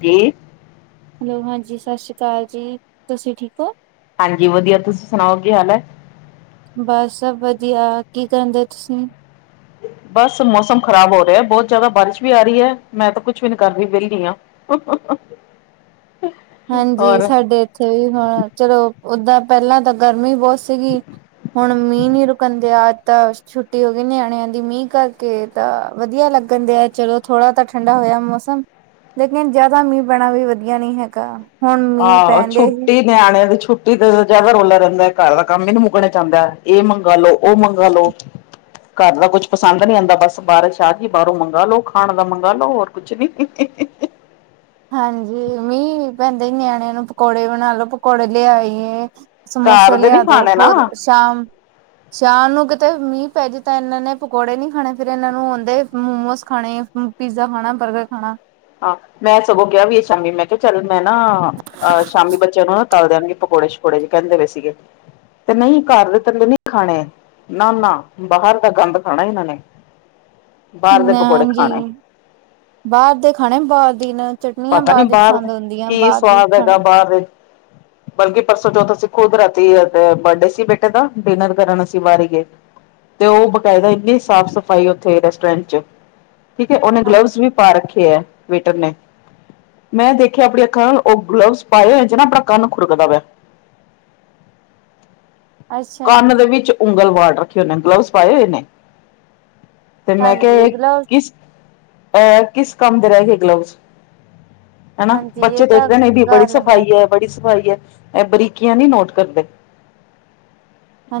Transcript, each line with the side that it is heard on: left: ਕੀ?
right: Hello, ਹਾਂਜੀ ਸਸ਼ ਰੀ ਕਾਲ ਜੀ, ਤੁਸੀਂ ਠੀਕ ਓ।
left: ਹਾਂਜੀ ਵਧੀਆ, ਤੁਸੀਂ ਸੁਣਾਓ ਕੀ ਹਾਲ ਐ।
right: ਬਸ ਸਭ ਵਧੀਆ, ਕੀ ਕਰਨ ਦਏ ਤੁਸੀਂ।
left: ਬਸ ਮੌਸਮ ਖ਼ਰਾਬ ਹੋ ਰਿਹਾ ਬੋਤ ਜਿਆਦਾ, ਬਾਰਿਸ਼ ਵੀ ਆ ਰੀ ਐ, ਮੈਂ ਤਾਂ ਕੁਛ ਵੀ ਨੀ ਕਰ ਰਹੀ, ਵਿਹਲੀ ਆਂ। [unintelligible]
right: [unintelligible] ਹਾਂਜੀ, ਸਾਡੇ ਇੱਥੇ ਵੀ ਹਾਂ, ਚਲੋ ਓਦਾਂ ਪਹਿਲਾਂ ਤਾਂ ਗਰਮੀ ਬੋਤ ਸੀਗੀ, ਹੁਣ ਮੀਂਹ ਨੀ ਰੁਕਣ ਦਿਆ, ਤਾਂ ਛੁੱਟੀ ਛੁੱਟੀ ਹੋ ਗਏ ਨਿਆਣਿਆਂ ਦੀ ਮੀਂਹ ਕਰਕੇ, ਤਾਂ ਵਧੀਆ ਲੱਗਣ ਦਿਆ, ਚਲੋ ਥੋੜ੍ਹਾ ਤਾਂ ਠੰਡਾ ਹੋਇਆ ਮੌਸਮ। ਲੇਕਿਨ ਜਿਆਦਾ ਮੀਂਹ ਪੈਣਾ ਵੀ ਵਧੀਆ ਨਹੀਂ ਹੈਗਾ, ਹੁਣ ਮੀਂਹ
left: ਆਹੋ
right: ਪੈਣਦੇ ਹੀ
left: ਛੁੱਟੀ ਨਿਆਣਿਆਂ ਦੀ ਛੁੱਟੀ ਤੇ ਜ਼ਿਆਦਾ ਰੋਲਾ ਰਹਿੰਦਾ, ਘਰ ਦਾ ਕੰਮ ਹੀ ਨਹੀਂ ਮੁਕਨੇਂ ਚ ਆਂਦਾ, ਇਹ ਮੰਗਾ ਲੋ ਉਹ ਮੰਗਾ ਲੋ ਘਰ ਦਾ ਕੁਛ ਪਸੰਦ ਨੀ ਆਉਂਦਾ ਬਸ ਬਾਰਿਸ਼ ਆ ਗਈ ਬਾਹਰੋੰ ਮੰਗਾ ਲੋ ਖਾਣ ਦਾ ਮੰਗਾ ਲੋ ਹੋਰ। ਕੁਛ ਨੀ।
right: ਹਾਂਜੀ ਮੀਂਹ ਪੈਂਦੇ ਨਿਆਣਿਆਂ ਨੂੰ ਪਕੌੜੇ ਬਣਾ ਲੋੋ ਪਕੌੜੇ ਲਿਆਈਏ।
left: ਘਰ
right: ਸਮੋਸੇ
left: ਦੇ ਨੀ
right: ਲਿਆ ਦੋ,
left: ਖਾਣੇ ਨਾ
right: ਹੋਰ ਸ਼ਾਮ ਸ਼ਾਮ ਨੂੰ ਕਿਤੇ ਮੀਂਹ ਪੈ ਜੇ ਤਾਂ ਇਹਨਾਂ ਨੇ ਪਕੌੜੇ ਨੀ ਖਾਣੇ ਫਿਰ ਇਹਨਾਂ ਨੂੰ ਹੁੰਦੇ ਮੋਮੋਸ ਖਾਣੇ। ਹਾਂ ਪੀਜ਼ਾ ਖਾਣਾ, ਬਰਗਰ ਖਾਣਾ।
left: ਹਾਂ ਮੈਂ ਸਗੋਂ ਕਿਹਾ ਵੀ ਸ਼ਾਮੀ ਮੈਂ ਕਿਹਾ ਚੱਲ ਮੈਂ ਨਾ ਆ ਸ਼ਾਮੀ ਬੱਚਿਆਂ ਨੂੰ ਨਾ ਤਲ ਦਵਾਂਗੀ ਪਕੌੜੇ- ਸ਼ਕੌੜੇ ਕਹਿੰਦੇ ਵੀ ਸੀਗੇ। ਤੇ ਨਹੀਂ ਘਰ ਦੇ ਤਲੇ ਨਹੀਂ ਖਾਣੇ, ਨਾ -ਨਾ ਬਹਾਰ ਦਾ ਗੰਦ ਖਾਣਾ ਇਹਨਾਂ ਨੇ। ਬਾਹਰ ਦੇ ਪਕੌੜੇ
right: ਮੈਮ ਜੀ
left: ਖਾਣੇ
right: ਬਾਹਰ ਦੇ ਖਾਣੇ ਬਾਹਰ ਡਿਨਰ। ਚਟਨੀਆਂ
left: ਪਤਾ ਨੀ
right: ਬਾਹਰ ਦੀ ਪਸੰਦ
left: ਦੇ
right: ਹੁੰਦੀਆਂ,
left: ਕੀ
right: ਬਾਹਰ ਦੀ ਖਾਣਾ।
left: ਦੇ [inaudible] [inaudible]
right: [unintelligible]
left: ਬਲਕੀ ਪਰਸੋਂ ਚੌਥ ਅਸੀਂ ਖੁਦ ਰਾਤੀ ਅ ਤੇ ਬਰਡੇ ਸੀ ਬੇਟੇ ਦਾ ਡਿਨਰ ਕਰਨ ਅਸੀਂ ਬਾਹਰ ਈ ਗਏ। ਤੇ ਉਹ ਬਕਾਇਦਾ ਇੰਨੀ ਸਾਫ਼- ਸਫਾਈ ਉਥੇ ਰੈਸਟੋਰੈਂਟ ਚ। ਠੀਕ ਏ ਉਹਨੇ
right: ਹਾਂ
left: ਗਲਵਜ਼ ਵੀ ਪਾ ਰੱਖੇ ੲ ਵੇਟਰ ਨੇ। ਮੈਂ ਦੇਖਿਆ ਆਪਣੀ ਅੱਖਾਂ ਨਾਲ ਉਹ ਗਲਵਸ ਪਾਏ ਹੋਏ ਚ ਨਾ ਆਪਨਾ ਕੰਨ ਖੁੁਰਕਦਾ ਪਿਆ।
right: ਅੱਛਾ
left: ਕੰਨ ਦੇ ਵਿੱਚ ਉਂਗਲ ਵਾੜ ਰੱਖੀ ਉਹਨੇ ਗਲਵਜ਼ ਪਾਏ ਹੋਏ ਨੇ। ਤੇ ਮੈਂ ਕਿਹਾ
right: ਹਾਂਜੀ
left: ਏ
right: ਗਲਵਸ
left: ਕਿਸ ਅ ਕਿਸ ਕੰਮ ਦੇ ਰਹਿ ਗਏ ਗਲਵਜ਼। ਹਨਾ,
right: ਹਾਂਜੀ ਇਹ
left: ਬੱਚੇ
right: ਤਾਂ
left: ਦੇਖਦੇ ਨੇ ਵੀ ਬੜੀ
right: ਗੱਲ
left: ਸਫ਼ਾਈ ਏ
right: ਗਲਤ
left: ਬੜੀ ਸਫ਼ਾਈ ਏ ਇਹ ਬਰੀਕੀਆਂ ਨੀ ਨੋਟ ਕਰਦੇ।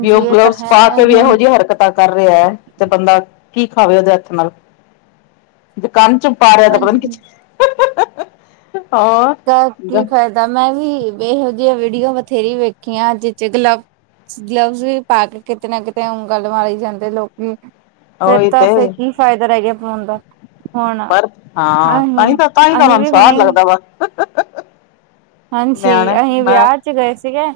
left: ਵੀ ਉਹ
right: ਇਹ ਤਾਂ
left: ਗਲਵਸ ਪਾ
right: ਹੈ
left: ਕੇ ਵੀ ਏਹੋ
right: ਹੁਣ
left: ਜੀ ਹਰਕਤਾਂ ਕਰ ਰਿਹਾ ਏ, ਤੇ ਬੰਦਾ ਕੀ ਖਾਵੇ ਉਹਦੇ ਹੱਥ ਨਾਲ। ਜੇ ਕੰਨ ਚ ਪਾ ਰਿਹਾ ਤੇ ਪਤਾ ਨੀ
right: ਹਾਂਜੀ
left: ਕਿਥੇ
right: ਤਾਂ ਕੀ ਫ਼ਾਇਦਾ, ਮੈਂ ਵੀ ਇਹੋ ਜਿਹੀਆਂ ਵੀਡੀਓ ਬਥੇਰੀ ਵੇਖੀਆਂ ਹਥ ਚੇ ਗਲਵਜ ਗਲਵਜ਼ ਵੀ ਪਾ ਕੇ ਕਿਤੇ ਨਾ ਕਿਤੇ ਉਂਗਲ ਮਾਰੀ ਜਾਂਦੇ ਲੋਕੀ। ਫੇਰ
left: ਉਹੀ
right: ਤਾਂ
left: ਤੇ
right: ਫਿਰ ਕੀ ਫਾਇਦਾ ਰਹਿ ਗਿਆ ਪਾਉਣ ਦਾ। ਹੁਣ
left: ਪਰ ਹਾਂ,
right: ਅਹੀਂ
left: ਤਾਂਹੀ ਤਾਂ ਹੀ ਤਾਂ
right: ਅਸੀਂ
left: ਤੁਹਾਨੂੰ
right: ਵੀ ਹੁਣੇ
left: ਸੁਵਾਦ ਲੱਗਦਾ ਵਾ।
right: ਹਾਂਜੀ,
left: ਨਿਆਣੇ
right: ਅਹੀ
left: ਮੈਂ
right: ਵਿਆਹ ਚ ਗਏ ਸੀਗੇ।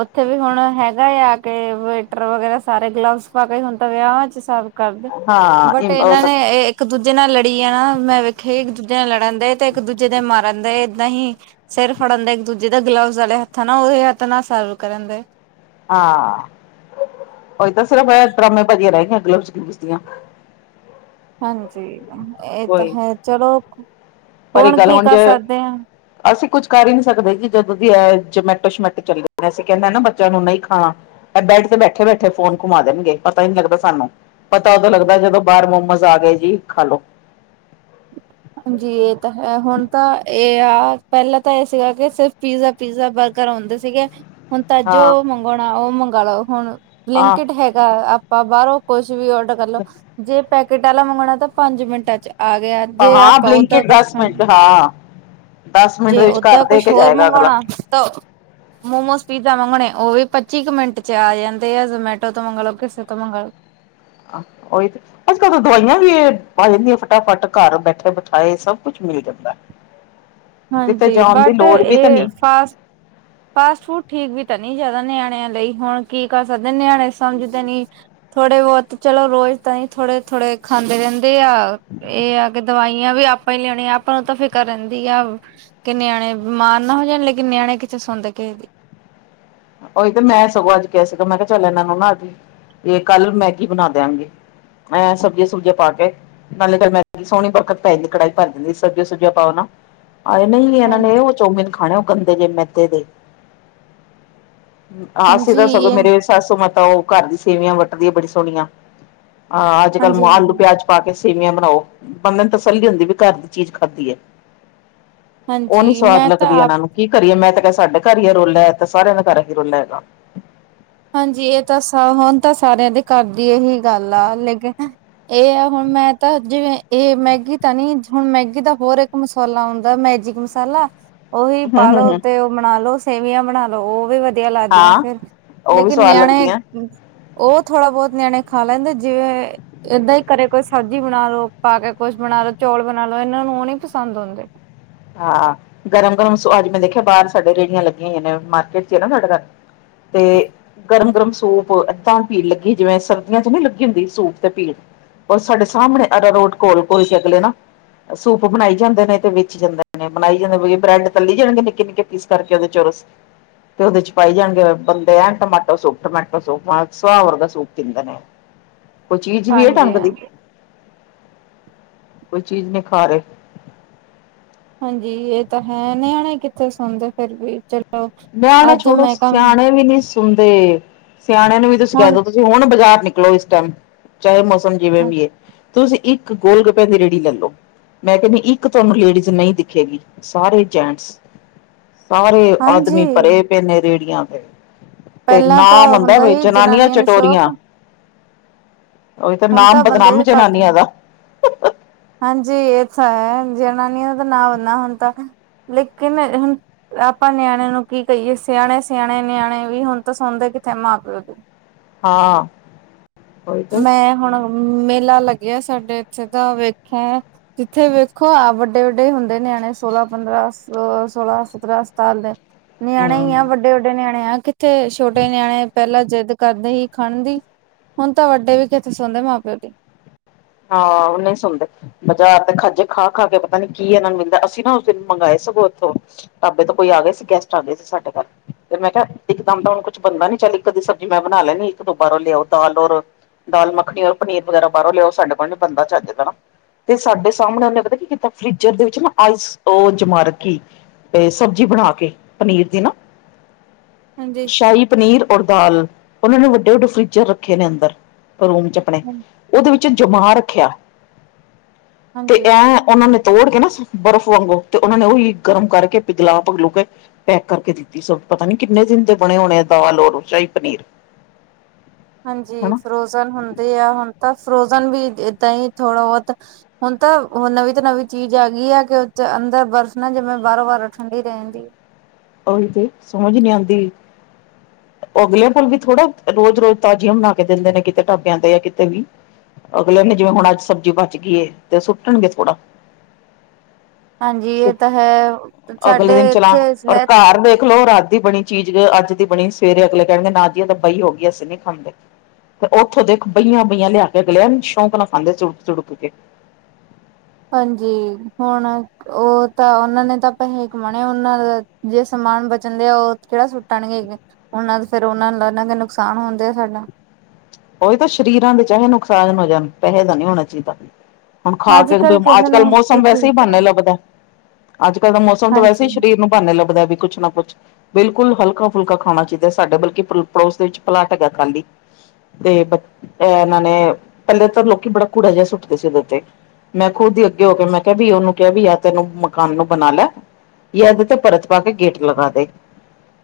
right: ਉੱਥੇ ਵੀ ਹੁਣ ਹੈਗਾ ਆ ਕੇ ਵੇਟਰ ਵਗੈਰਾ ਸਾਰੇ ਗਲਵਸ ਪਾ ਕੇ ਹੁਣ ਤਾਂ ਵਿਆਵਾ ਚ ਸਭ ਕਰਦੇ,
left: ਹਾਂ
right: ਬਟ
left: ਇਮ- ਉਹ
right: ਇਹਨਾਂ
left: ਤਾਂ
right: ਨੇ, ਇੱਕ ਦੂਜੇ ਨਾਲ ਲੜੀ ਆ ਨਾ ਮੈਂ ਵੇਖਿਆ ਇੱਕ ਦੂਜੇ ਨਾਲ ਲੜਨ ਦੇ ਤੇ ਇੱਕ ਦੂਜੇ ਦੇ ਮਾਰ ਰਹਿੰਦੇ ਏਦਾਂ ਹੀ ਸਿਰ ਫੜਨ ਦਾ ਇੱਕ ਦੂਜੇ ਦਾ ਗਲਵਜ਼ ਵਾਲੇ ਹੱਥਾਂ ਨਾਲ ਉਹਹੀ ਹੱਥ ਨਾਲ ਸਰਵ ਕਰਨ ਦੇ।
left: ਹਾਂ, ਉਹੀ ਤਾਂ ਸਿਰਫ ਡਰਾਮੇ ਵਾਜੀਆਂ ਰਹਿ ਗਈਆਂ ਗਲਬਸ ਗਲੀਬਸ ਦੀਆਂ।
right: ਹਾਂਜੀ, ਇਹ ਤਾਂ
left: ਕੋਈ
right: ਹੈ ਚਲੋ,
left: ਪਰ ਇਹ ਗੱਲ
right: ਕੀ
left: ਹੁਣ
right: ਕਰ
left: ਜੇ,
right: ਸਕਦੇ ਆ
left: ਅਸੀਂ ਕੁਝ ਕਰ ਹੀ ਨਹੀਂ ਸਕਦੇ ਜੀ ਜਦੋਂ ਦੀ ਇਹ ਜਮੈਟੋ ਸ਼ਮੈਟੋ ਚੱਲ ਜਾਂਦੇ ਅਸੀਂ ਕਹਿੰਦੇ ਨਾ ਬੱਚਿਆਂ ਨੂੰ ਨਹੀਂ ਖਾਣਾ। ਇਹ ਬੈਡ ਤੇ ਬੈਠੇ- ਬੈਠੇ ਫੋਨ ਘੁੰਮਾ ਦੇਣਗੇ, ਪਤਾ ਹੀ ਨੀ ਲੱਗਦਾ ਸਾਨੂੰ। ਪਤਾ ਉਦੋਂ ਲੱਗਦਾ, ਜਦੋਂ ਬਾਹਰ ਮੋਮੋਸ ਆ ਗਏ ਜੀ ਖਾ ਲੳ।
right: ਹਾਂਜੀ ਇਹ ਤਾਂ ਹੈ, ਹੁਣ ਤਾਂ ਇਹ ਆ ਪਹਿਲਾਂ ਤਾਂ ਇਹ ਸੀਗਾ ਕਿ ਸਿਰਫ ਪੀਜ਼ਾ। ਪੀਜ਼ਾ ਬਰਗਰ ਆਉਂਦੇ ਸੀਗੇ। ਹੁਣ ਤਾਂ ਜੋ
left: ਹਾਂ
right: ਮੰਗਵਾਉਣਾ, ਉਹ ਮੰਗਾ ਲਓ ਹੁਣ
left: ਹਾਂ
right: ਬਲਿੰਕਡ ਹੈਗਾ ਆਪਾਂ ਬਾਹਰੋਂ। ਕੁਛ ਵੀ ਆਰਡਰ ਕਰਲੋ, ਜੇ ਪੈਕੇਟ ਵਾਲਾ ਮੰਗਵਾਉਣਾ, ਤਾਂ ਪੰਜ ਮਿੰਟਾਂ ਚ ਆ ਗਿਆ। ਜੇ
left: ਹਾਂ
right: ਆਪਾਂ ਓਦਾਂ
left: ਬਲਿੰਕਿਟ
right: ਕੁਛ
left: ਦਸ
right: ਖਾਣਾ।
left: ਮਿੰਟ ਹਾਂ ਦਸ ਮਿੰਟ
right: ਜੇ
left: ਦੇ ਵਿੱਚ ਘਰ
right: ਓਦਾਂ
left: ਦੇ
right: ਕੁਛ
left: ਕੇ
right: ਹੋਰ
left: ਜਾਏਗਾ ਅਗਲਾ
right: ਮੰਗਵਾਉਣਾ ਤਾਂ, ਮੋਮੋਸ ਪੀਜ਼ਾ ਮੰਗਣੇ ਉਹ ਵੀ, ਪੱਚੀ ਕੁ ਮਿੰਟ ਚ ਆ ਜਾਂਦੇ ਆ ਜੋਮੈਟੋ ਤੋਂ ਮੰਗ ਲਓ ਕਿਸੇ ਤੋਂ ਮੰਗ ਲਓ।
left: ਆਹ ਉਈ ਤੇ ਅੱਜ ਕੱਲ ਤਾਂ ਦਵਾਈਆਂ ਵੀ ਆ ਜਾਂਦੀਆਂ ਫਟਾਫਟ ਘਰ ਬੈਠੇ ਬਿਠਾਏ ਸਭ ਕੁੱਛ ਮਿਲ ਜਾਂਦਾ। ਕਿਤੇ
right: ਹਾਂਜੀ,
left: ਜਾਣ ਦੀ
right: ਬਟ
left: ਲੋੜ ਵੀ ਤਾਂ
right: ਇਹ
left: ਨਹੀਂ
right: ਫਾਸਟ ਫਾਸਟ ਫੂਡ ਠੀਕ ਵੀ ਤਾਂ ਨੀ ਜ਼ਿਆਦਾ ਨਿਆਣਿਆਂ ਲਈ, ਹੁਣ ਕੀ ਕਰ ਸਕਦੇ ਨਿਆਣੇ ਸਮਝਦੇ ਨੀ। ਥੋੜੇ ਬਹੁਤ, ਚਲੋ ਰੋਜ਼ ਤਾਂ ਨੀ ਥੋੜੇ- ਥੋੜੇ ਖਾਂਦੇ ਰਹਿੰਦੇ ਤੇ ਆ, ਇਹ ਆ ਕਿ ਦਵਾਈਆਂ ਵੀ ਆਪ, ਪਹਿਲੇ ਆਣੇ ਆਪਾਂ ਨੂੰ ਤਾਂ ਫਿਕਰ ਰਹਿੰਦੀ ਆ ਕਿ ਨਿਆਣੇ ਬਿਮਾਰ ਨਾ ਹੋ ਜਾਣ ਲੇਕਿਨ ਨਿਆਣੇ ਕਿਥੇ ਥੇ ਸੁਣਦੇ ਕਿਸੇ ਦੀ
left: ਉਹੀ ਤੇ ਮੈਂ ਸਗੋਂ ਅੱਜ ਕਿਹਾ ਸੀਗਾ ਮੈਂ ਕਿਹਾ ਚੱਲ ਇਹਨਾਂ ਨੂੰ ਨਾ ਅੱਜ ਜੇ ਕੱਲ ਮੈਗੀ ਬਣਾ ਦਿਆਂਗੇ। ਮੈਂ ਸਬਜ਼ੀਆਂ-ਸੁਬਜ਼ੀਆਂ ਪਾ ਕੇ। ਨਾਲੇ ਚੱਲ ਮੈਂ ਸੋਹਣੀ ਬਰਕਤ ਪੈ ਜਾਂਦੀ ਕੜਾਈ ਭਰ ਦਿੰਦੀ ਸੀ, ਸਬਜ਼ੀਆਂ ਸੁਬਜੀਆਂ ਪਾਓ ਨਾ। ਆ ਨੀ-ਨੀ ਇਹਨਾਂ
right: ਹਾਂਜੀ
left: ਨੇ ਉਹ ਚੋਮੀਨ ਖਾਣੇ ਉਹ ਗੰਦੇ ਜਿਹੇ ਮੈਦੇ ਦੇ, ਹਾਂਸੀ
right: ਹਾਂਜੀ
left: ਤਾਂ ਸਗੋਂ
right: ਇਹ
left: ਮੇਰੇ, ਸਾਸੂ ਮਾਤਾ ਉਹ ਘਰ ਦੀ ਸੇਵੀਆਂ ਵੱਟਦੀ ਏ, ਬੜੀ ਸੋਹਣੀਆਂ ਅਹ ਅੱਜ-ਕੱਲ
right: ਹਾਂਜੀ
left: ਆਲੂ
right: ਹਾਂਜੀ
left: ਪਿਆਜ। ਪਾ ਕੇ ਸੇਵੀਆਂ ਬਣਾਓ। ਬੰਦੇ ਨੂੰ ਤਸੱਲੀ ਹੁੰਦੀ ਵੀ ਘਰ ਦੀ ਚੀਜ਼ ਖਾਧੀ ਐ। ਉਹ ਨੀ
right: ਹਾਂਜੀ
left: ਸਵਾਦ
right: ਮੈਂ ਤਾਂ
left: ਲੱਗਦੀ ਏ
right: ਆਪ
left: ਇਹਨਾਂ ਨੂੰ, ਕੀ ਕਰੀਏ, ਮੈਂ ਤਾਂ ਕ ਕਿਹਾ ਸਾਡੇ ਘਰ ਹੀ ਰੋਲਾ ਐ ਤਾਂ ਸਾਰਿਆਂ ਦੇ ਘਰ ਹੀ ਰੋਲਾ ਹੈਗਾ।
right: ਹਾਂਜੀ, ਇਹ ਤਾਂ ਸ ਹੁਣ ਤਾਂ ਸਾਰਿਆਂ ਦੇ ਘਰ ਦੀ ਇਹੀ ਗੱਲ ਆ ਲੇਕਿਨ ਇਹ ਆ ਹੁਣ ਮੈਂ ਤਾਂ ਜਿਵੇਂ ਇਹ ਮੈਗੀ, ਤਾਂ ਨੀ ਹੁਣ ਮੈਗੀ ਦਾ ਹੋਰ ਇੱਕ ਮਸਾਲਾ ਹੁੰਂਦਾ ਮੈਜਿਕ ਮਸਾਲਾ, ਉਹੀ
left: ਹੂੰ ਹੂੰ
right: ਪਾਲੋ
left: ਹੂੰ
right: ਤੇ ਉਹ ਬਣਾ ਲੋ, ਸੇਵੀਆਂ ਬਣਾ ਲੋ, ਉਹ ਵੀ ਵਧੀਆ ਲੱਗਦੀਆਂ
left: ਹਾਂ
right: ਫਿਰ
left: ਉਹ ਵੀ
right: ਲੇਕਿਨ
left: ਸਵਾਦ
right: ਨਿਆਣੇ,
left: ਲੱਗਦੀਆਂ
right: ਉਹ ਥੋੜਾ ਬਹੁਤ ਨਿਆਣੇ ਖਾ ਲੈਂਦੇ ਜਿਵੇਂ ਏਦਾਂ ਹੀ ਘਰੇ ਕੋਈ ਸਬਜ਼ੀ ਬਣਾ ਲੋ, ਪਾ ਕੇ ਕੁਛ ਬਣਾ ਲੋ, ਚੌਲ ਬਣਾ ਲੋ, ਇਹਨਾਂ ਨੂੰ ਉਹ ਨਹੀਂ ਪਸੰਦ ਆਉਦੇ।
left: ਹਾਂ, ਗਰਮ-ਗਰਮ ਅੱਜ ਮੈਂ ਦੇਖਿਆ ਬਾਹਰ ਸਾਡੇ ਰੇਹੜੀਆਂ ਲੱਗੀਆਂ ਹੋਈ ਨੇ ਮਾਰਕੀਟ ਚ ਆ ਨਾ ਸਾਡਾ ਘਰ ਤੇ ਗਰਮ-ਗਰਮ ਸੂਪ ਇੱਦਾਂ ਭੀੜ ਲੱਗੀ, ਜਿਵੇਂ ਸਰਦੀਆਂ ਚ ਨੀ ਲੱਗੀ ਹੁੰਦੀ ਸੂਪ ਤੇ ਭੀੜ ਔਰ ਸਾਡੇ ਸਾਹਮਣੇ ਅਰਾ ਰੋੜ ਘੋਲ-ਘੋਲ ਕੇ ਅਗਲੇ ਨਾ ਸੂਪ ਬਣਾਈ ਜਾਂਦੇ ਨੇ ਤੇ ਵੇਚ ਜਾਂਦੇ ਨੇ। ਬਣਾਈ ਜਾਂਦੇ, ‌ਬ੍ਰੈਡ ਤੱਲੀ ਜਾਣਗੇ ਨਿੱਕੇ-ਨਿੱਕੇ ਪੀਸ ਕਰਕੇ ਉਹਦੇ ਚੋ, ਤੇ ਉਹਦੇ ਚ ਪਾਈ ਜਾਣਗੇ, ਬੰਦੇ ਐਂ ਟਮਾਟੋ ਸੂਪ ਟਮਾਟੋ ਸੂਪ ਸਹਾਵਰ ਦਾ ਸੂਪ ਪੀਂਦੇ ਨੇ,
right: [inaudible]
left: ਕੋਈ ਚੀਜ਼ ਵੀ
right: ਹਾਂਜੀ
left: ਢੰਗ ਦੀ,
right: ਹਾਂਜੀ
left: ਕੋਈ ਚੀਜ਼ ਨਹੀ ਖਾ ਰਹੇਂ।
right: ਹਾਂਜੀ, ਇਹ ਤਾਂ ਹੈ ਨਿਆਣੇ ਕਿੱਥੇ ਸੁਣਦੇ ਫਿਰ ਵੀ ਚ
left: ਨਿਆਣੇ ਛੜੋ ਸਿਆਣੇ ਵੀ ਨਹੀਂ। ਸੁਣਦੇ ਸਿਆਣਿਆਂ ਨੂੰ ਵੀ ਤੁਸੀਂ ਕਹਿ ਦੋ, ਤੁਸੀਂ ਹੁਣ ਬਜ਼ਾਰ ਨਿਕਲੋ ਇਸ ਟਾਈਮ ਚਾਹੇ। ਮੌਸਮ ਜਿਵੇ ਵੀ ਏ, ਤੁਸੀਂ ਇੱਕ ਗੋਲ ਗੁਪਿਆਂ ਦੀ ਰੇੜੀ ਲੱਲੋ। ਮੈਂ ਕਹਿੰਦੀ ਇੱਕ ਤੁਹਾਨੂੰ ਲੇਡੀਜ਼ ਨਹੀਂ ਦਿਖੇਗੀ, ਸਾਰੇ ਜੈਂਟਸ ਸਾਰੇ।
right: ਹਾਂਜੀ
left: ਆਦਮੀ ਭਰੇ ਪਏ ਨੇੇ, ਰੇਹੜੀਆਂ ਤੇ। ਤੇ
right: ਪਹਿਲਾਂ
left: ਨਾਮ
right: ਤਾਂ
left: ਆਂਦਾ,
right: ਹੁੰਦਾ
left: ਬਈ
right: ਸੀ
left: ਜਨਾਨੀਆਂ
right: ਨੂੰ ਸ਼ੌਕ
left: ਚਟੋਰੀਆਂ। ਉਹੀ ਤਾਂ
right: ਹੁਣ
left: ਨਾਮ
right: ਬੰਦੇ
left: ਬਦਨਾਮ
right: ਵੀ ਘੱਟ ਨੇ
left: ਜਨਾਨੀਆਂ ਦਾ।
right: ਹਾਂਜੀ, ਇਹ ਤਾਂ ਏ। ਜਨਾਨੀਆਂ ਦਾ ਨਾਂ ਬੰਨਾ ਹੁਣ ਤ, ਲੇਕਿਨ ਹੁ ਆਪਾਂ ਨਿਆਣੇ ਨੂੰ ਕੀ ਕਹੀਏ? ਸਿਆਣੇ-ਸਿਆਣੇ ਨਿਆਣੇ ਵੀ, ਹੁਣ ਤਾਂ ਸੁਣਦੇ ਕਿੱਥੇ ਮਾਂ-ਪਿਓ। [inaudible]
left: ਹਾਂ, ਓਹੀ ਤੇ।
right: ਮੈਂ ਹੁਣ ਮੇਲਾ ਲੱਗਿਆ ਸਾਡੇ ਇੱਥੇ ਦਾ, ਵੇਖੇ! ਜਿੱਥੇ ਵੇਖੋ ਆ ਵੱਡੇ-ਵੱਡੇ ਹੁੰਦੇ ਨਿਆਣੇ ਸੋਲਾਂ ਪੰਦਰਾਂ ਸੋਲਾਂ ਸਤਰਾਂ ਸਤਾਲ ਦੇ ਨਿਆਣੇ ਹੀ
left: ਹਮ
right: ਆ ਵੱਡੇ, ਵੱਡੇ ਨਿਆਣੇ ਆ ਕਿੱਥੇ ਛੋਟੇ ਨਿਆਣੇ ਪਹਿਲਾਂ ਜਿੱਦ ਕਰਦੇ ਸੀ ਖੰਣ ਦੀ ਹੁਣ ਤਾਂ ਵੱਡੇ ਵੀ ਕਿੱਥੇ ਸੌਣਦੇ ਮਾਂ- ਪਿਓ ਦੀ।
left: ਹਾ ਔ ਨਹੀੰ ਸੁਣਦੇ। ਬਜ਼ਾਰ ਤੇ ਖੱਜੇ ਖਾ, ਖਾ ਕੇ ਪਤਾ ਨੀ ਕੀ ਇਹਨਾਂ ਨੂੰ ਮਿਲਦਾ ਅਸੀਂ ਨਾ ਉਸ ਦਿਨ ਮੰਗਵਾਏ ਸਗੋ ਔਥੋਂ ਢਾਬੇ ਤੋਂ ਕੋਈ ਆ ਗਏ ਸੀ ਗੈਸਟ ਆ ਗਏ ਸੀ ਸਾਡੇ ਘਰ। ਤੇ ਮੈਂ ਕਿਹਾ ਇੱਕ ਦਮ ਦਾ ਹੁਣ ਕੁੱਛ ਬਣਦਾ ਨੀ ਚੱਲ ਇੱਕ ਅੱਦੀ ਸਬਜ਼ੀ ਮੈਂ ਬਣਾ ਲੈਣੀ ਇੱਕ, ਦੋ ਬਾਰੋਂ ਲਿਆਓ ਦਾਲ ਔਰ ਦਾਲ ਮੱਖਣੀ ਔਰ ਪਨੀਰ ਵਗੈਰਾ ਬਾਹਰੋਂ ਲਿਆਓ ਸਾਡੇ ਕੋਲ ਬੰਦਾ ਚੱਜਦਾ ਨਾ। ਤੇ ਸਾਡੇ ਸਾਹਮਣੇ ਉਹਨੇ ਪਤਾ ਕੀ ਕੀਤਾ ਫਰਿਜਰ ਦੇ ਵਿੱਚ ਨਾ ਆਈਸ ਉਹ ਜਮਾਰਕੀ। ਸਬਜ਼ੀ ਬਣਾ ਕੇ, ਪਨੀਰ ਦੀ ਨਾ
right: ਹਾਂਜੀ।
left: ਸ਼ਾਹੀ, ਪਨੀਰ ਔਰ ਦਾਲ ਉਹਨਾਂ ਨੇ ਵੱਡੇ-ਵੱਡੇ ਫਰਿਜਰ ਰੱਖੇ ਨੇ ਅੰਦਰ ਰੂਮ ਚ ਆਪਣੇ ਉਹਦੇ ਵਿੱਚ ਜਮਾ ਰੱਖਿਆ, ਤੇ
right: ਹਾਂਜੀ।
left: ਐਂ ਉਹਨਾਂ ਨੇ ਤੋੜ ਕੇ ਨਾ ਬਰਫ਼ ਵਾਂਗੂ, ਤੇ ਉਹਨਾਂ ਨੇ ਉਹੀ ਗਰਮ ਕਰਕੇ ਪਿਗਲਾ-ਪਗਲੂ ਕੇ। ਪੈਕ ਕਰਕੇ ਦਿੱਤੀ ਸੀ। ਪਤਾ ਨੀ ਕਿੰਨੇ ਦਿਨ ਦੇ ਬਣੇ ਹੋਣੇ ਦਾਲ ਔਰ ਸ਼ਾਹੀ ਪਨੀਰ।
right: [inaudible] ਹਾਂਜੀ,
left: ਹਨਾ
right: ਫਰੋਜਨ ਹੁੰਦੇ ਆ। ਹੁਣ ਤਾਂ ਫਰੋਜਨ ਵੀ ਏਦਾਂ ਹੀ ਥੋੜ੍ਹਾ-ਬਹੁਤ। ਹੁਣ ਤਾਂ ਨਵੀਂ ਤੋਂ ਨਵੀਂ ਚੀਜ਼ ਆ ਗਈ ਆ ਕਿ ਅੰਦਰ ਬਰਫ਼ ਨਾ ਜਮੇ, ਬਾਹਾਰੋਂ ਵਾਰ ਉੱਹ ਠੰਡੀ ਹੀ ਰਹਿੰਦੀ।
left: ਉਹੀ ਤੇ ਸਮਝ ਨੀ ਆਂਦੀ। ਅਗਲਿਆਂ ਕੋਲ ਵੀ ਥੋੜਾ, ਰੋਜ਼-ਰੋਜ਼ ਤਾਜ਼ੀਆਂ ਬਣਾ ਕੇ ਦਿੰਦੇ ਨੇ, ਕਿਤੇ ਢਾਬਿਆਂ ਤੇ ਯਾਂ ਕਿਤੇ ਵੀ। ਅਗਲੇਆਂ ਨੇ, ਜਿਵੇਂ ਹੁਣ ਅੱਜ ਸਬਜ਼ੀ ਬਚ ਗਈ ਏ, ਤੇ ਸੁੱਟਣਗੇ ਥੋੜਾ।
right: ਹਾਂਜੀ, ਇਹ ਤਾਂ ਹੈ
left: ਅਗਲੇ
right: ਸਾਡੇ
left: ਦਿਨ ਚਲਾ
right: ਇੱਥੇ
left: ਔਰ
right: ਹੈ।
left: ਘਰ ਦੇਖ ਲੋ, ਰਾਤ ਦੀ ਬਣੀ ਚੀਜ਼, ਅੱਜ ਦੀ ਬਣੀ ਸਵੇਰੇ ਅਗਲੇ ਕਹਿਣਗੇ, ਨਾ ਜੀ ਆ ਤਾਂ ਬਹੀ ਹੋ ਗਈ ਅਸੀਂ ਨੀ ਖਾਂਦੇ। ਤੇ ਉੱਥੋਂ ਦੇਖੋ ਬਹੀਆਂ-ਬਈਆਂ ਲਿਆ ਕੇ। ਅਗਲਿਆ ਸ਼ੌਂਕ ਨਾ ਖਾਂਦੇ ਸੁੜਕ-ਸੁੁੜਕ ਕੇ।
right: ਹਾਂਜੀ, ਹੁਣ। ਓ ਤਾਂ ਉਨਾਂ ਨੇ ਤਾਂ ਪੈਸੇ ਕਮਾਉਣੇ ਉਨਾਂ ਦਾ ਜੇ ਸਮਾਨ ਬਚਣ ਦੇ ਆ ਓ ਕੇੜਾ ਸੁੱਟਣਗੇ ਅਗੇ ਔਹਨਾਂ ਫੇਰ ਔਹਨਾਗੇ ਨੁਕਸਾਨ ਹੁੰਦੇ ਆ ਸਾਡਾ।
left: ਔਹੀ ਤਾਂ ਸ਼ਰੀਰਾਂ ਦੇ ਚਾਹੇ ਨੁਕਸਾਨ ਹੋ ਜਾਨ, ਪੈਹੇ ਦਾ ਨੀ ਹੋਣਾ ਚੀਦਾ। ਹੁਣ ਖਾ
right: ਅੱਜ
left: ਕੇ ਬ
right: ਕੱਲ
left: ਅੱਜ
right: ਕਿਸੇ
left: -ਕਲ
right: ਨੂੰ
left: ਮੌਸਮ
right: ਕੀਤੀ
left: ਵੈਸੇ ਹੀ ਬਾਹਨੇ ਲੱਭਦਾ। ਅੱਜ -ਕੱਲ੍ਹ ਦਾ ਮੌਸਮ ਤਾਂ ਵੈਸੇ
right: ਹਾਂਜੀ
left: ਸਰੀਰ ਨੂੰ ਬਾਹਨੇ ਲੱਭਦਾ ਵੀ ਕੁੱਛ ਨਾ ਕੁਛ ਬਿਲਕੁਲ ਹਲਕਾ -ਫੁਲਕਾ ਖਾਣਾ ਚਾਹੀਦਾ ਸਾਡੇ ਬਲਕਿ ਪੜੋਸ ਦੇ ਵਿੱਚ ਪਲਾਟ ਹੈਗਾ ਖਾਲੀ ਤੇ ਬ ਅ ਇਹਨਾਂ ਨੇ ਪਹਿਲੇ ਤਾਂ ਲੋਕੀ ਬੜਾ ਕੂੜਾ ਜਿਹਾ ਸੁੱਟਦੇ ਸੀ ਔਹਦੇ ਤੇ ਮੈਂ ਖੁਦ ਹੀ ਅੱਗੇ ਹੋ ਕੇ ਮੈਂ ਕਿਹਾ ਵੀ ਔਹਨੂੰ ਕਿਹਾ ਵੀ ਯਾ ਤੈ ਏਨੂੰ ਮਕਾਨ ਨੂੰ ਬਣਾ ਲੈ ਯਾ ਏਦੇ ਤੇ ਭਰਤ ਪਾ ਕੇ ਗੇਟ ਲਗਾ ਦੇ।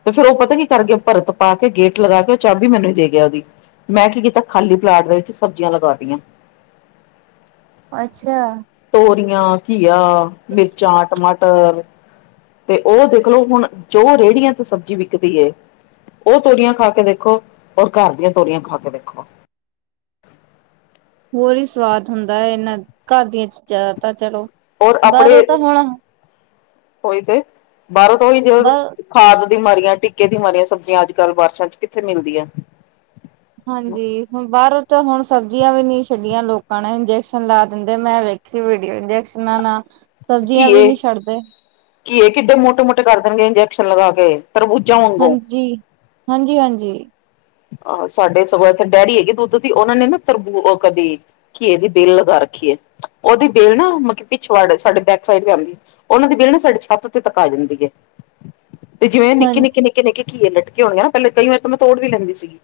left: ਤੇ ਫੇਰ ਉਹ ਪਤਾ ਕੀ ਕਰਕੇ ਭਰਤ ਪਾ ਕੇ ਗੇਟ ਲਗਾ ਕੇ, ਉਹ ਚਾਬੀ ਮੈਨੂੰ ਹੀ ਦੇ ਗਿਆ ਉਹਦੀ। ਮੈਂ ਕੀ ਕੀਤਾ ਖਾਲੀ ਪਲਾਟ ਦੇ ਵਿੱਚ ਸਬਜ਼ੀਆਂ ਲਗਾਤੀਆਂ।
right: ਅੱਛਾ।
left: ਤੋਰੀਆਂ, ਘੀਆ, ਮਿਰਚਾਂ, ਟਮਾਟਰ ਤੇ ਉਹ ਦੇਖਲੋ ਹੁਣ ਜੋ ਰੇਹੜੀਆਂ ਤੇ ਸਬਜ਼ੀ ਵਿਕਦੀ ਏ ਉਹ ਤੋਰੀਆਂ ਖਾ ਕੇ ਦੇਖੋ, ਔਰ ਘਰ ਦੀਆਂ ਤੋਰੀਆਂ ਖਾ ਕੇ ਦੇਖੋ।
right: ਹੋਰ ਹੀ ਸਵਾਦ ਹੁੰਦਾ ਹੈ, ਇਹਨਾਂ ਘਰ ਦੀਆਂ ਚੀਜ਼ਾਂ ਦਾ ਤਾਂ ਚਲੋ।
left: ਔਰ ਆਪਣੇ
right: ਬਾਹਰੋਂ ਤਾਂ ਹੁਣ
left: ਉਹੀ ਤੇ ਬਾਹਰੋਂ ਤੋਂ ਹੋਈ ਜਿ
right: ਬਾਹਰ
left: ਖਾਦ ਦੀ ਮਾਰੀਆਂ ਟਿੱਕੇ ਦੀ ਮਾਰੀਆਂ ਸਬਜ਼ੀਆਂ ਅੱਜ ਕੱਲ੍ਹ ਬਾਰਸ਼ਾਂ ਚ ਕਿੱਥੇ ਮਿਲਦੀਆਂ
right: ਹਾਂਜੀ, ਹੁਣ ਬਾਹਰੋਂ ਤਾਂ ਹੁਣ ਸਬਜ਼ੀਆਂ ਵੀ ਨਹੀਂ ਛੱਡੀਆਂ ਲੋਕਾਂ ਨੇ ਇੰਜੈਕਸ਼ਨ ਲਾ ਦਿੰਦੇ ਮੈਂ ਵੇਖ [unintelligible] ਇੰਜੈਕਸ਼ਨਾਂ ਨਾ ਸਬਜ਼ੀਆਂ ਵੀ
left: ਘੀਏ
right: ਨਹੀਂ ਛੱਡਦੇ
left: ਘੀਏ ਕਿੱਡੇ ਮੋਟੇ-ਮੋਟੇ ਕਰ ਦੇਣਗੇ ਇੰਜੈਕਸ਼ਨ ਲਗਾ ਕੇ ਤਰਬੂਜਾ
right: ਹਾਂਜੀ-ਹਾਂਜੀ-ਹਾਂਜੀ
left: ਆਹ ਸਾਡੇ ਸਗੋਂ ਇਥੇ ਡੈਡੀ ਹੈਗੀ ਦੁੱਧ ਦੀ ਉਹਨਾਂ ਨੇ ਨਾ ਫੇਰ ਓ ਕਦੇ ਘੀਏ ਦੀ ਬੇਲ ਲਗਾ ਰੱਖੀਏ ਉਹਦੀ ਬੇਲ ਨਾ ਮਤਲਬ ਪਿਛਵਾੜ ਸਾਡੇ ਬੈਕ ਸਾਈਡ ਵੀ ਆਂਦੀ ਉਹਨਾਂ ਦੀ ਬੇਲ ਨਾ ਸਾਡੀ ਛੱਤ ਤੇ ਤੱਕ ਆ ਜਾਂਦੀ ਐ ਤੇ ਜਿਵੇਂ
right: ਹਾਂਜੀ
left: ਨਿੱੱਕੇ-ਨਿੱੱਕੇ-ਨਿੱੱਕੇ-ਨਿੱੱਕੇ ਘੀਏ ਲਟਕੇ ਹੋਣਗੇ ਨਾ ਪਹਿਲੇ ਕਈ ਵਾਰ ਤਾਂ ਮੈਂ ਤੋੜ ਵੀ ਲੈਂਦੀ ਸੀਗੀ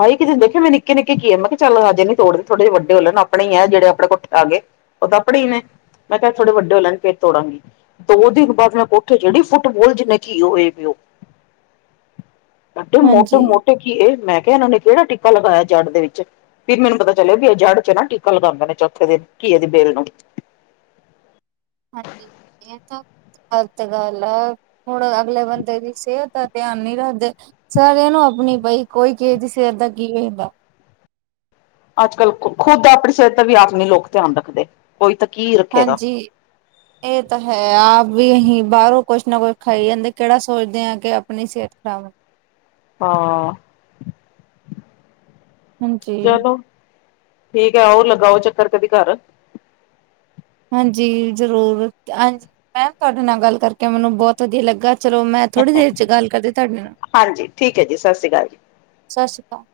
left: ਹਾਈ ਇੱਕ ਦਿਨ ਮੈਂ ਦੇਖ ਨਿੱਕੇ-ਨਿੱਕੇ ਘੀਏ ਮੈਂ ਕਿਹਾ ਚੱਲ ਹਜੇ ਨੀ ਤੋੜਦੇ ਅਜੇ ਵੱਡੇ ਹੋ ਲੈਣ ਆਪਣੇ ਈ ਐ ਜਿਹੜੇ ਆਪਣੇ ਕੋਲ ਆ ਗੇ ਉਹ ਤਾਂ ਆਪੜੇ ਨੇ ਮੈਂ ਕਿਹਾ ਥੋੜੇ ਵੱਡੇ ਹੋ ਲੈਣ ਫੇਰ ਤੋੜਾਂਗੀ ਦੋ ਦਿਨ ਬਾਅਦ ਮੈਂ ਕੋਠੇ ਚੜੀ ਫੁੱਟਬੋਲ ਜਿੰਨੇ ਘੀਏ ਹੋਏ ਪਏ ਉਹ
right: [inaudible]
left: ਏਡੇ ਮੋਟੇ
right: ਹਾਂਜੀ
left: ਮੋਟੇ ਘੀਏ ਮੈਂ ਕਿਹਾ ਇਹਨਾਂ ਨੇ ਕਿਹੜਾ ਟੀਕਾ ਲਗਾਇਆ ਜੜ ਦੇ ਵਿੱਚ ਫਿਰ ਮੈਨੂੰ ਪਤਾ ਚੱਲਿਆ ਵੀ ਆ ਜੜ ਚ ਨਾ ਟੀਕਾ ਲਗਾਂਦੇ ਨੇ ਚੌਥੇ ਦਿਨ ਘੀਏ ਦੇ ਬੇਲ ਨੂੰ
right: ਹਾਂਜੀ, ਏ ਤਾਂ ਗਲਤ ਗੱਲ ਆ, ਹੁਣ ਅਗਲੇ ਬੰਦੇ ਦੀ ਸੇਤ ਤਾਂ ਧਿਆਨ ਨੀ ਰੱਖਦੇ, ਸਾਰ ਇਹ ਨੂੰ ਆਪਣੀ ਪਈ ਕੋਈ ਕਿਸ ਦੀ ਸਿਹਤ ਦਾ ਕੀ ਹੁੰਦਾ।
left: ਅੱਜ ਕੱਲ੍ਹ ਖੁਦ ਆਪਣੀ ਸਿਹਤ ਦਾ ਵੀ ਆਪ ਨਹੀਂ ਲੋਕ ਧਿਆਨ ਰੱਖਦੇ। ਕੋਈ ਤਾਂ ਕੀ ਰੱਖੇਗਾ।
right: ਹਾਂਜੀ। ਇਹ ਤਾਂ ਹੈ ਆਪ ਵੀ ਅਸੀਂ ਬਾਹਰੋਂ ਕੁਛ ਨਾ ਕੁਛ ਖਾਈ ਜਾਂਦੇ ਕਿਹੜਾ ਸੋਚਦੇ ਹਾਂ ਕਿ ਆਪਣੀ ਸਿਹਤ ਖ਼ਰਾਬ
left: ਹਾਂ
right: ਹਾਂਜੀ।
left: ਚਲੋ ਠੀਕ ਐ ਆਓ ਲਗਾਓ ਚੱਕਰ ਕਦੀ ਘਰ
right: ਹਾਂਜੀ, ਜ਼ਰੂਰ ਹਾਂਜੀ ਮੈਮ ਤੁਹਾਡੇ ਨਾਲ ਗੱਲ ਕਰਕੇ ਮੈਨੂੰ ਬਹੁਤ ਵਧੀਆ ਲੱਗਾ ਚਲੋ ਮੈਂ ਥੋੜ੍ਹੀ ਦੇਰ ਚ ਗੱਲ ਕਰਦੀ ਤੁਹਾਡੇ ਨਾਲ
left: ਹਾਂਜੀ ਠੀਕ ਹੈ ਜੀ ਸਤਿ ਸ਼੍ਰੀ ਅਕਾਲ।
right: ਸਤਿ ਸ਼੍ਰੀ ਅਕਾਲ